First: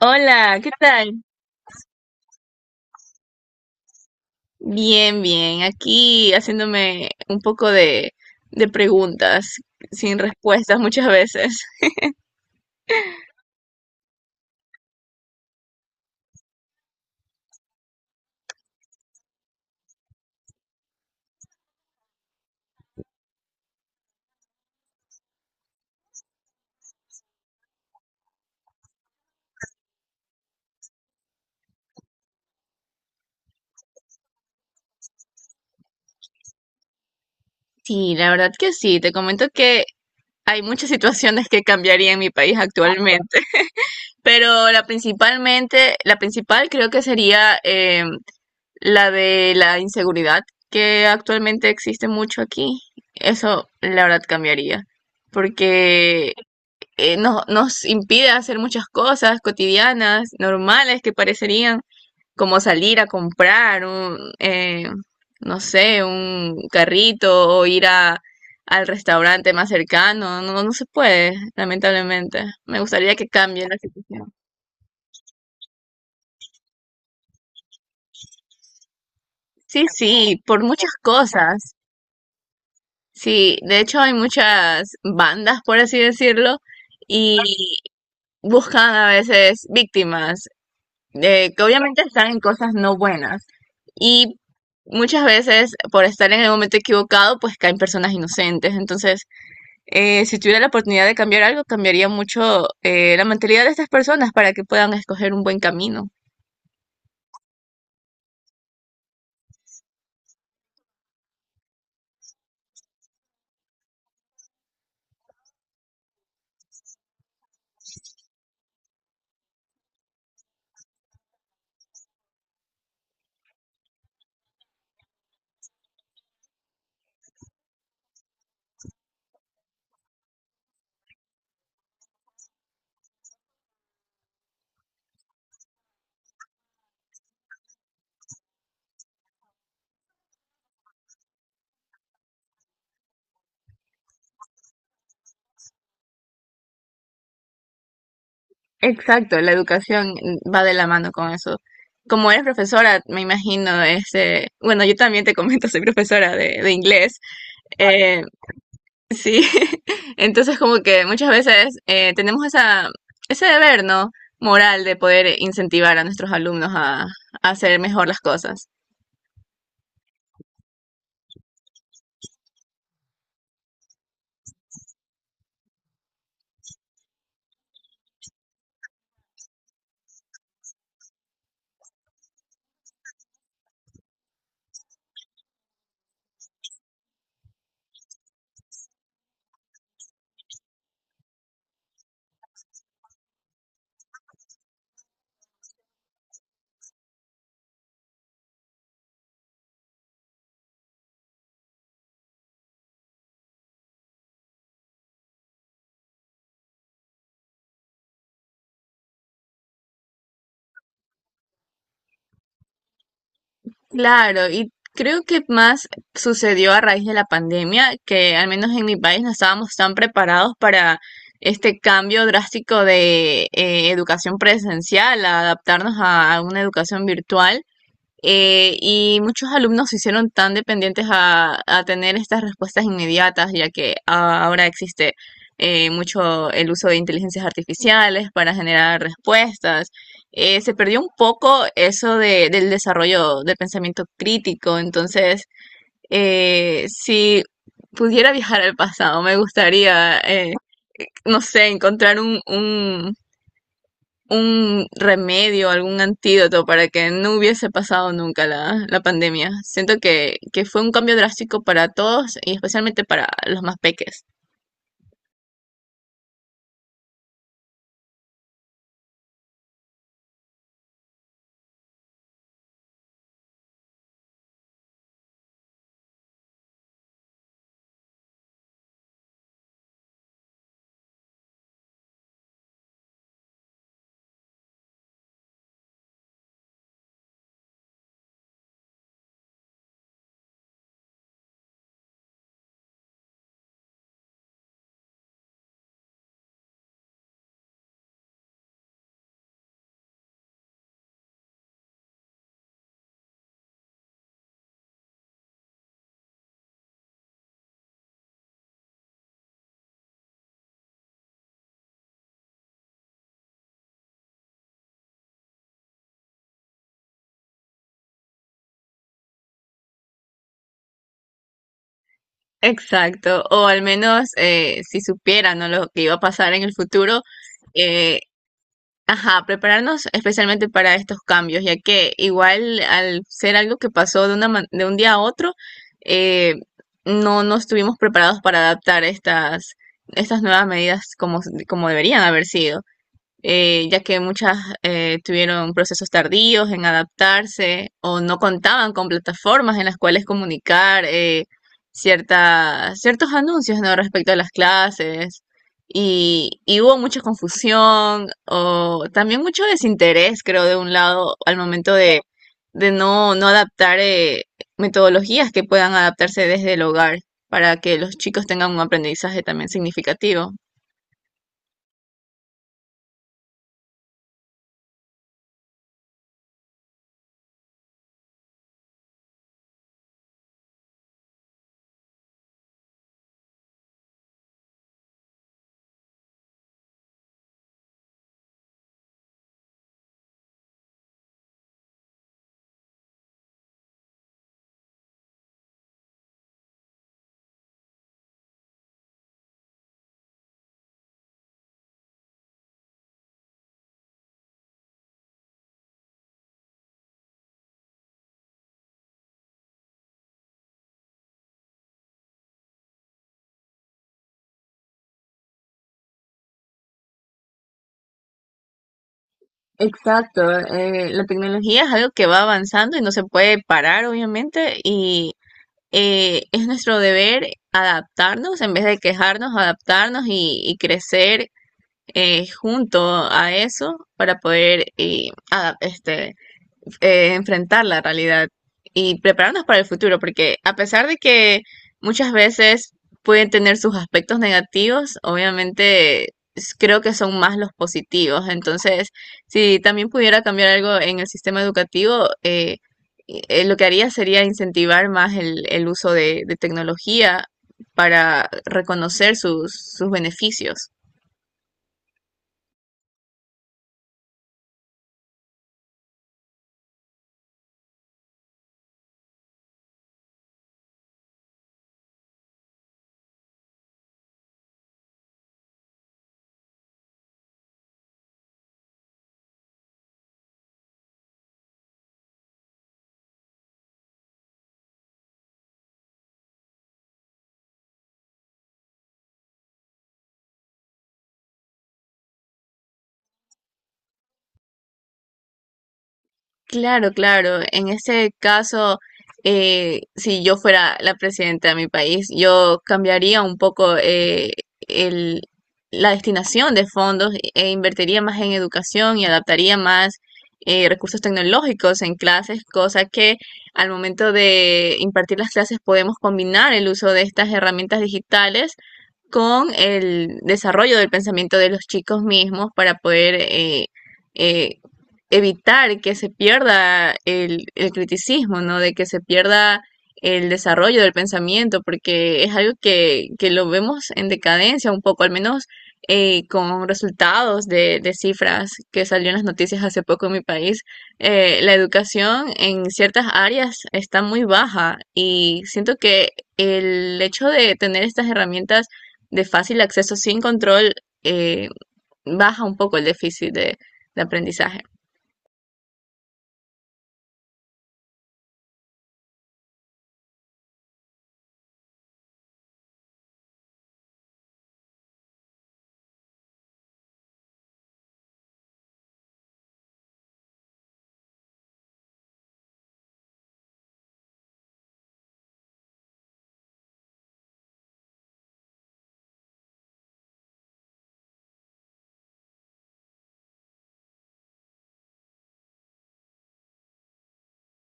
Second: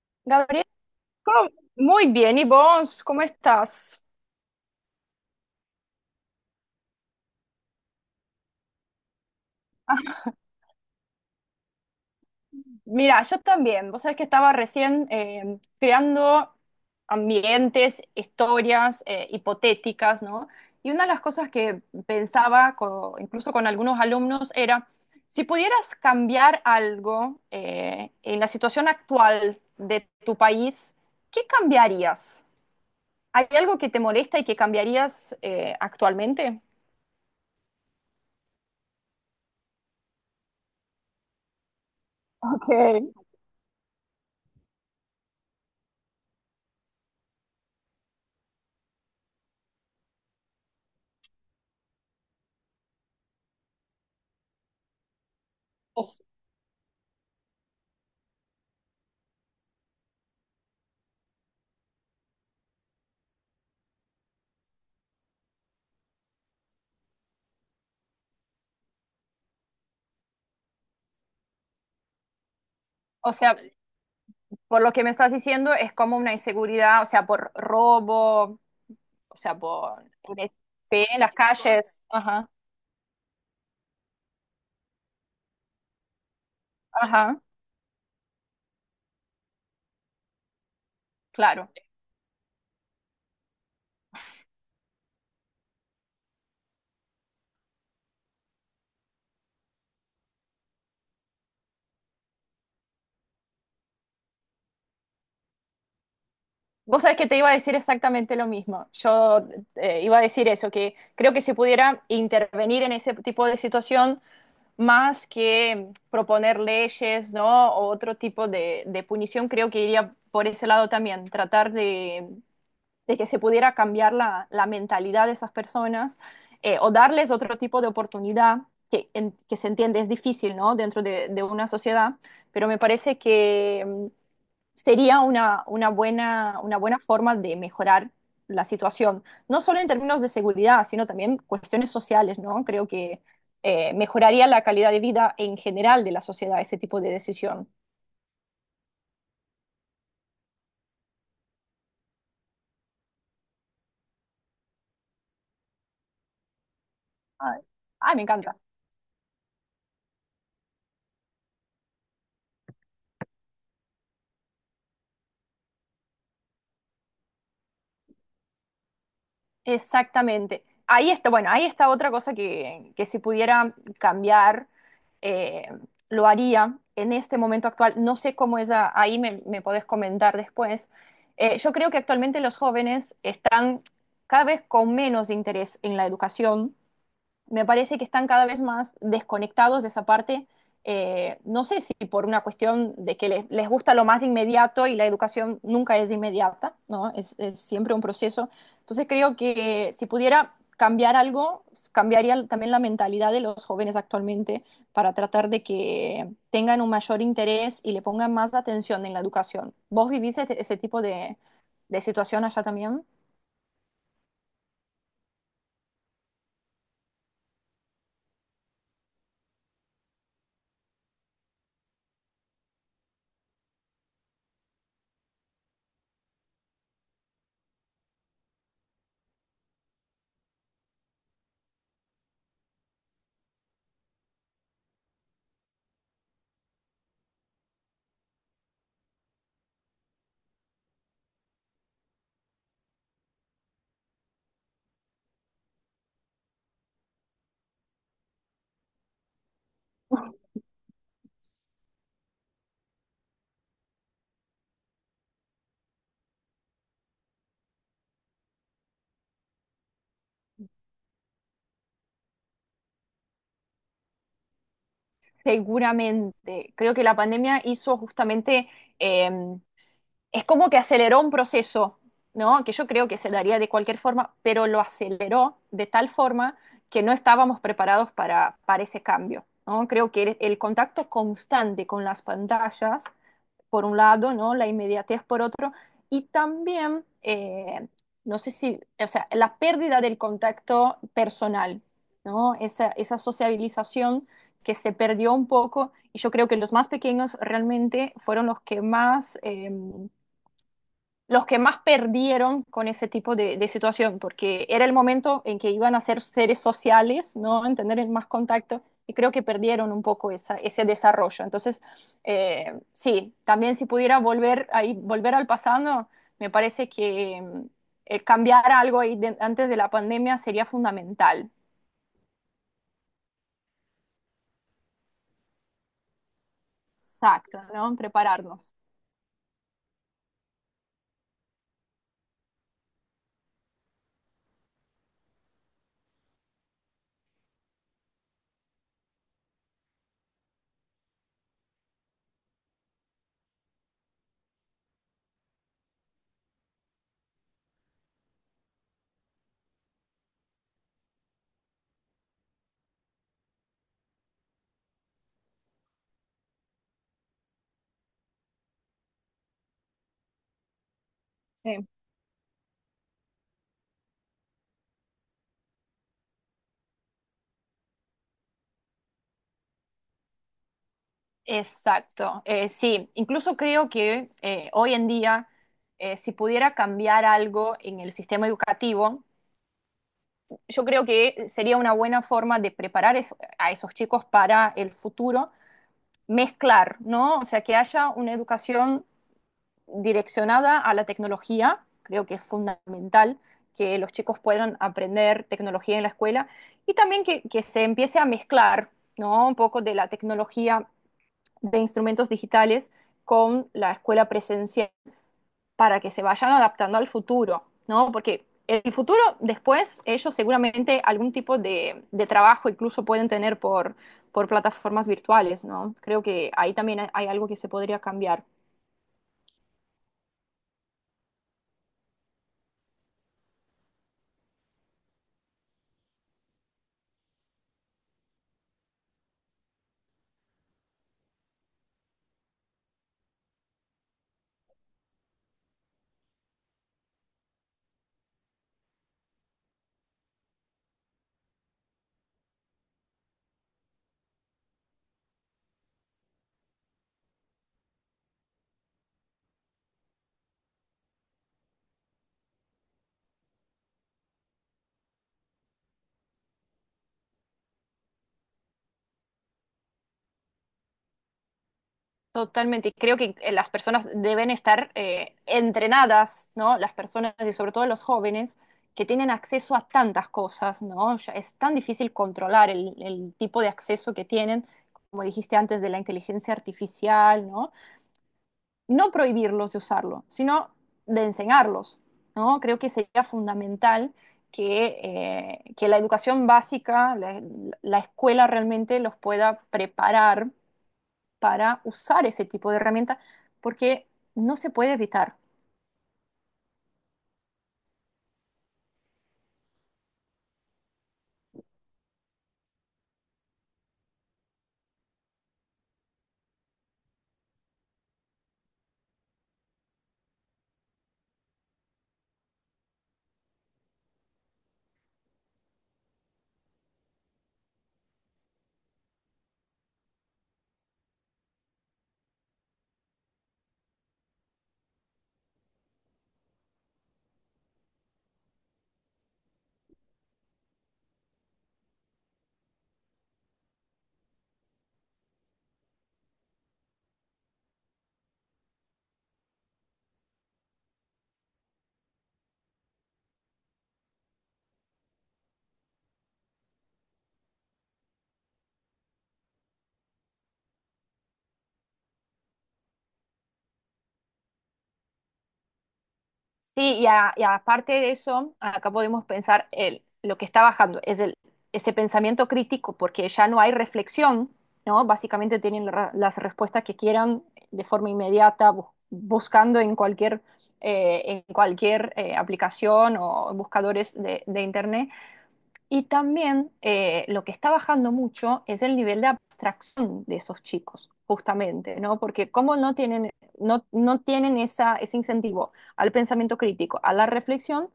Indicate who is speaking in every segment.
Speaker 1: Hola,
Speaker 2: Gabriel,
Speaker 1: ¿qué tal?
Speaker 2: ¿cómo? Muy bien. ¿Y vos? ¿Cómo estás?
Speaker 1: Bien, bien. Aquí haciéndome un poco de preguntas
Speaker 2: Ah,
Speaker 1: sin respuestas muchas veces.
Speaker 2: mira, yo también. Vos sabés que estaba recién creando ambientes, historias hipotéticas, ¿no? Y una de las cosas que pensaba, incluso con algunos alumnos, era si pudieras cambiar algo en la situación actual de tu país, ¿qué cambiarías? ¿Hay algo que te molesta y que cambiarías actualmente?
Speaker 1: Sí, la verdad que sí. Te comento que hay muchas situaciones que cambiaría en mi país
Speaker 2: Ok.
Speaker 1: actualmente, pero la principal creo que sería, la de la inseguridad que actualmente existe mucho aquí. Eso la verdad cambiaría,
Speaker 2: O,
Speaker 1: porque nos impide hacer muchas cosas cotidianas, normales que parecerían, como salir a comprar un, no sé, un carrito o ir al restaurante más cercano. No se puede, lamentablemente. Me gustaría que
Speaker 2: o sea,
Speaker 1: cambie la situación.
Speaker 2: por lo que me estás diciendo, es como una inseguridad, o sea, por robo, o sea,
Speaker 1: Sí,
Speaker 2: por...
Speaker 1: sí, por muchas
Speaker 2: Sí, en las
Speaker 1: cosas.
Speaker 2: calles. Ajá,
Speaker 1: Sí, de hecho hay muchas bandas, por así decirlo, y
Speaker 2: ajá,
Speaker 1: buscan a veces víctimas, que
Speaker 2: claro.
Speaker 1: obviamente están en cosas no buenas. Y muchas veces, por estar en el momento equivocado, pues caen personas inocentes. Entonces, si tuviera la oportunidad de cambiar algo, cambiaría mucho, la mentalidad de estas personas para que puedan escoger un buen camino.
Speaker 2: Vos sabés que te iba a decir exactamente lo mismo. Yo iba a decir eso, que creo que se pudiera intervenir en ese tipo de situación más que proponer leyes, ¿no? O otro tipo de punición, creo que iría por ese lado también, tratar de que se pudiera cambiar la mentalidad de esas personas o darles otro tipo de oportunidad que, que se entiende es difícil, ¿no? Dentro de una sociedad, pero me parece que sería una buena forma de mejorar la situación, no solo en términos de seguridad, sino también cuestiones sociales, ¿no? Creo que mejoraría la calidad de vida en general de la sociedad ese tipo de decisión.
Speaker 1: Exacto, la educación va de la mano con eso. Como eres profesora, me imagino, este, bueno, yo también te comento, soy profesora de inglés.
Speaker 2: Ay, ay, me encanta.
Speaker 1: Sí, entonces como que muchas veces, ese deber, ¿no? Moral de poder incentivar a nuestros alumnos a hacer mejor las cosas.
Speaker 2: Exactamente. Ahí está, bueno, ahí está otra cosa que si pudiera cambiar, eh, lo haría en este momento actual. No sé cómo es, ahí me, me podés comentar después. Yo creo que actualmente los jóvenes están cada vez con menos interés en la educación. Me parece que están cada vez más desconectados de esa parte. No sé si por una cuestión de que les gusta lo más inmediato y la educación nunca es inmediata, ¿no? Es siempre un proceso. Entonces creo que si pudiera cambiar algo, cambiaría también la mentalidad de los jóvenes actualmente para tratar de que tengan un mayor interés y le pongan más atención en la educación. ¿Vos vivís ese tipo de situación allá también?
Speaker 1: Claro, y creo que más sucedió a raíz de la pandemia, que al menos en mi país no estábamos tan preparados para este cambio drástico de, educación presencial, a adaptarnos a una educación virtual. Y muchos alumnos se hicieron tan dependientes a tener estas respuestas inmediatas, ya que ahora existe, mucho el uso de inteligencias artificiales para generar respuestas. Se perdió un poco del desarrollo del pensamiento crítico. Entonces, si pudiera viajar al pasado, me gustaría, no sé, encontrar un remedio, algún antídoto para que no hubiese pasado nunca la, la pandemia. Siento que fue un cambio drástico para todos y especialmente para los más peques.
Speaker 2: Seguramente. Creo que la pandemia hizo justamente, eh, es como que aceleró un proceso, ¿no? Que yo creo que se daría de cualquier forma, pero lo aceleró de tal forma que no estábamos preparados para ese cambio, ¿no? Creo que el contacto constante con las pantallas por un lado, ¿no? La inmediatez por otro, y también, no sé si, o sea, la pérdida del contacto personal, ¿no? Esa sociabilización que se perdió un poco, y yo creo que los más pequeños realmente fueron los que más perdieron con ese tipo de situación, porque era el momento en que iban a ser seres sociales, ¿no? En tener el más contacto, y creo que perdieron un poco esa, ese desarrollo. Entonces, sí, también si pudiera volver, ahí, volver al pasado, me parece que cambiar algo ahí antes de la pandemia sería fundamental.
Speaker 1: Exacto, o al menos, si supieran, ¿no?, lo que iba a pasar en el futuro.
Speaker 2: Exacto, ¿no?
Speaker 1: eh,
Speaker 2: Prepararnos.
Speaker 1: ajá, Prepararnos especialmente para estos cambios, ya que igual al ser algo que pasó de un día a otro. eh, no estuvimos preparados para adaptar estas nuevas medidas como deberían haber sido. Ya que muchas, tuvieron procesos tardíos en adaptarse o no contaban con plataformas en las cuales comunicar, ciertos anuncios, ¿no?, respecto a las clases. Y hubo mucha confusión o también mucho desinterés, creo, de un lado al
Speaker 2: Sí.
Speaker 1: momento de no, no adaptar, metodologías que puedan adaptarse desde el hogar para que los chicos tengan un aprendizaje también significativo.
Speaker 2: Exacto, sí, incluso creo que hoy en día, si pudiera cambiar algo en el sistema educativo, yo creo que sería una buena forma de preparar a esos chicos para el futuro, mezclar, ¿no? O sea, que haya una educación direccionada a la tecnología, creo que es fundamental que los chicos puedan aprender tecnología en la escuela y también que se empiece a mezclar, ¿no? Un poco de la tecnología de instrumentos digitales con la escuela presencial para que se vayan adaptando al futuro, ¿no? Porque en el futuro, después, ellos seguramente algún tipo de trabajo incluso pueden tener por plataformas virtuales, ¿no? Creo que ahí también hay algo que se podría cambiar.
Speaker 1: Exacto, la tecnología es algo que va avanzando y no se puede parar, obviamente, y, es nuestro deber adaptarnos en vez de quejarnos, adaptarnos y crecer, junto a eso para poder enfrentar la realidad y prepararnos para el futuro, porque a pesar de que muchas veces pueden tener sus aspectos negativos, obviamente, creo que son más los positivos. Entonces, si también pudiera cambiar algo en el sistema educativo, lo que haría sería incentivar más el uso de tecnología para reconocer sus, sus beneficios.
Speaker 2: Totalmente, creo que las personas deben estar entrenadas, ¿no? Las personas y sobre todo los jóvenes que tienen acceso a tantas cosas, ¿no? Ya es tan difícil controlar el tipo de acceso que tienen, como dijiste antes, de la inteligencia artificial, ¿no? No prohibirlos de usarlo, sino de enseñarlos, ¿no? Creo que sería fundamental que la educación básica, la escuela realmente los pueda preparar para usar ese tipo de herramienta porque no se puede evitar.
Speaker 1: Claro, claro. En este caso, si yo fuera la presidenta de mi país, yo cambiaría un poco, el- la destinación de fondos e invertiría más en educación y adaptaría más, recursos tecnológicos en clases, cosa que al momento de impartir las clases podemos combinar el uso de estas herramientas digitales con el desarrollo del pensamiento de los chicos mismos para poder eh, evitar que se pierda el criticismo, ¿no? De que se pierda el desarrollo del pensamiento, porque es algo que lo vemos en decadencia un poco, al menos, eh, con resultados de cifras que salió en las noticias hace poco en mi país. La educación en ciertas áreas está muy baja y siento que el hecho de tener estas herramientas de fácil acceso sin control, eh, baja un poco el déficit de aprendizaje.
Speaker 2: Sí, y, y aparte de eso, acá podemos pensar el, lo que está bajando, es el, ese pensamiento crítico, porque ya no hay reflexión, ¿no? Básicamente tienen las respuestas que quieran de forma inmediata, buscando en cualquier aplicación o buscadores de Internet. Y también lo que está bajando mucho es el nivel de abstracción de esos chicos, justamente, ¿no? Porque como no tienen, no, no tienen esa, ese incentivo al pensamiento crítico, a la reflexión,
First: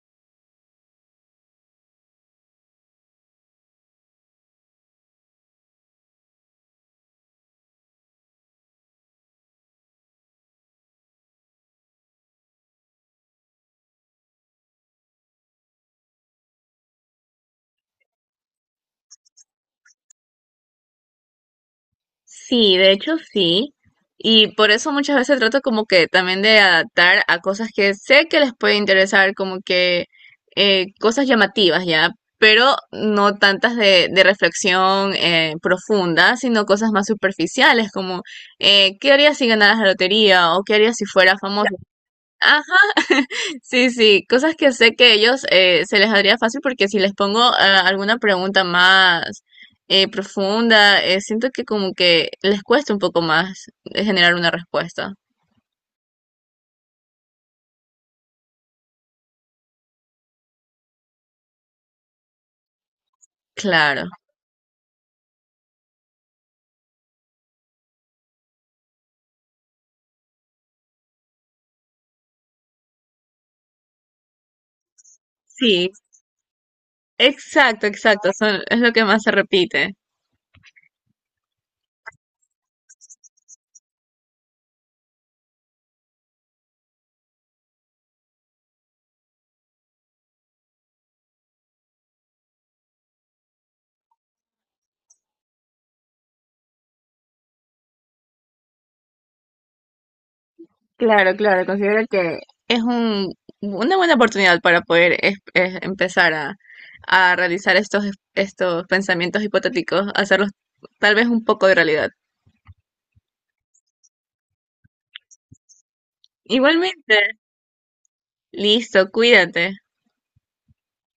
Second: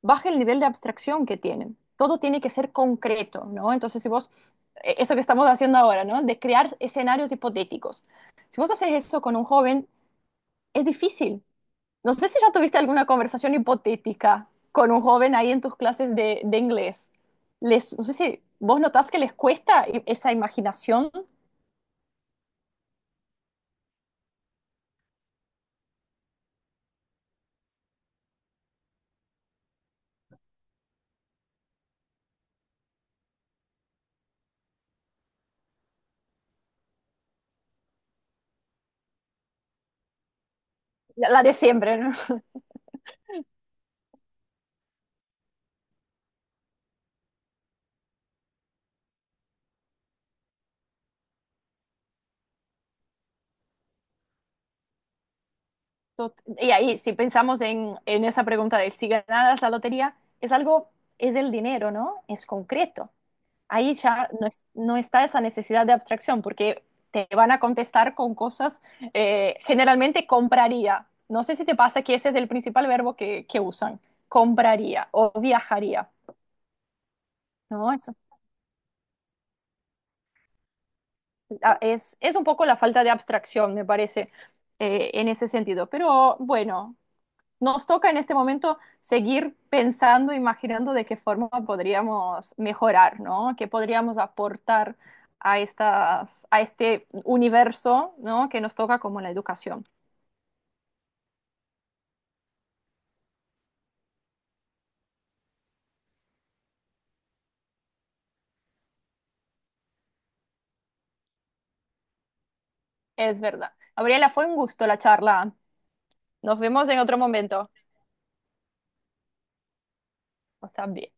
Speaker 2: baja el nivel de abstracción que tienen. Todo tiene que ser concreto, ¿no? Entonces, si vos, eso que estamos haciendo ahora, ¿no? De crear escenarios hipotéticos. Si vos haces eso con un joven, es difícil, no sé si ya tuviste alguna conversación hipotética con un joven ahí en tus clases de inglés. Les, no sé si vos notás que les cuesta esa imaginación,
Speaker 1: Sí, de hecho sí. Y por eso muchas veces trato como que también de adaptar a cosas que sé que les puede interesar, como que, cosas llamativas ya, pero no tantas de reflexión, profunda, sino cosas más superficiales como, ¿qué harías si ganaras la lotería?, o ¿qué harías si fueras
Speaker 2: la de
Speaker 1: famoso?
Speaker 2: siempre, ¿no?
Speaker 1: Ah. Sí, sí, cosas que sé que ellos, se les haría fácil, porque si les pongo, ah, alguna pregunta más, profunda, siento que como que les cuesta un poco más, generar una respuesta.
Speaker 2: Y ahí, si pensamos en esa pregunta de si ganaras la lotería, es algo, es el dinero, ¿no? Es concreto. Ahí
Speaker 1: Claro.
Speaker 2: ya no, no está esa necesidad de abstracción, porque te van a contestar con cosas, generalmente compraría. No sé si te pasa que ese es el principal verbo que usan, compraría o
Speaker 1: Sí,
Speaker 2: viajaría,
Speaker 1: exacto,
Speaker 2: ¿no? Es,
Speaker 1: exacto, son, es lo que más se repite.
Speaker 2: ah, es un poco la falta de abstracción, me parece, en ese sentido. Pero bueno, nos toca en este momento seguir pensando, imaginando de qué forma podríamos mejorar, ¿no? ¿Qué podríamos aportar a estas, a este universo, ¿no? Que nos toca como la educación.
Speaker 1: Claro, claro, considero que es un, una buena oportunidad para poder es empezar a realizar estos pensamientos hipotéticos, hacerlos tal vez un poco de realidad.
Speaker 2: Es verdad. Gabriela, fue un gusto la charla. Nos vemos en
Speaker 1: Igualmente.
Speaker 2: otro momento.
Speaker 1: Listo, cuídate.
Speaker 2: Está bien.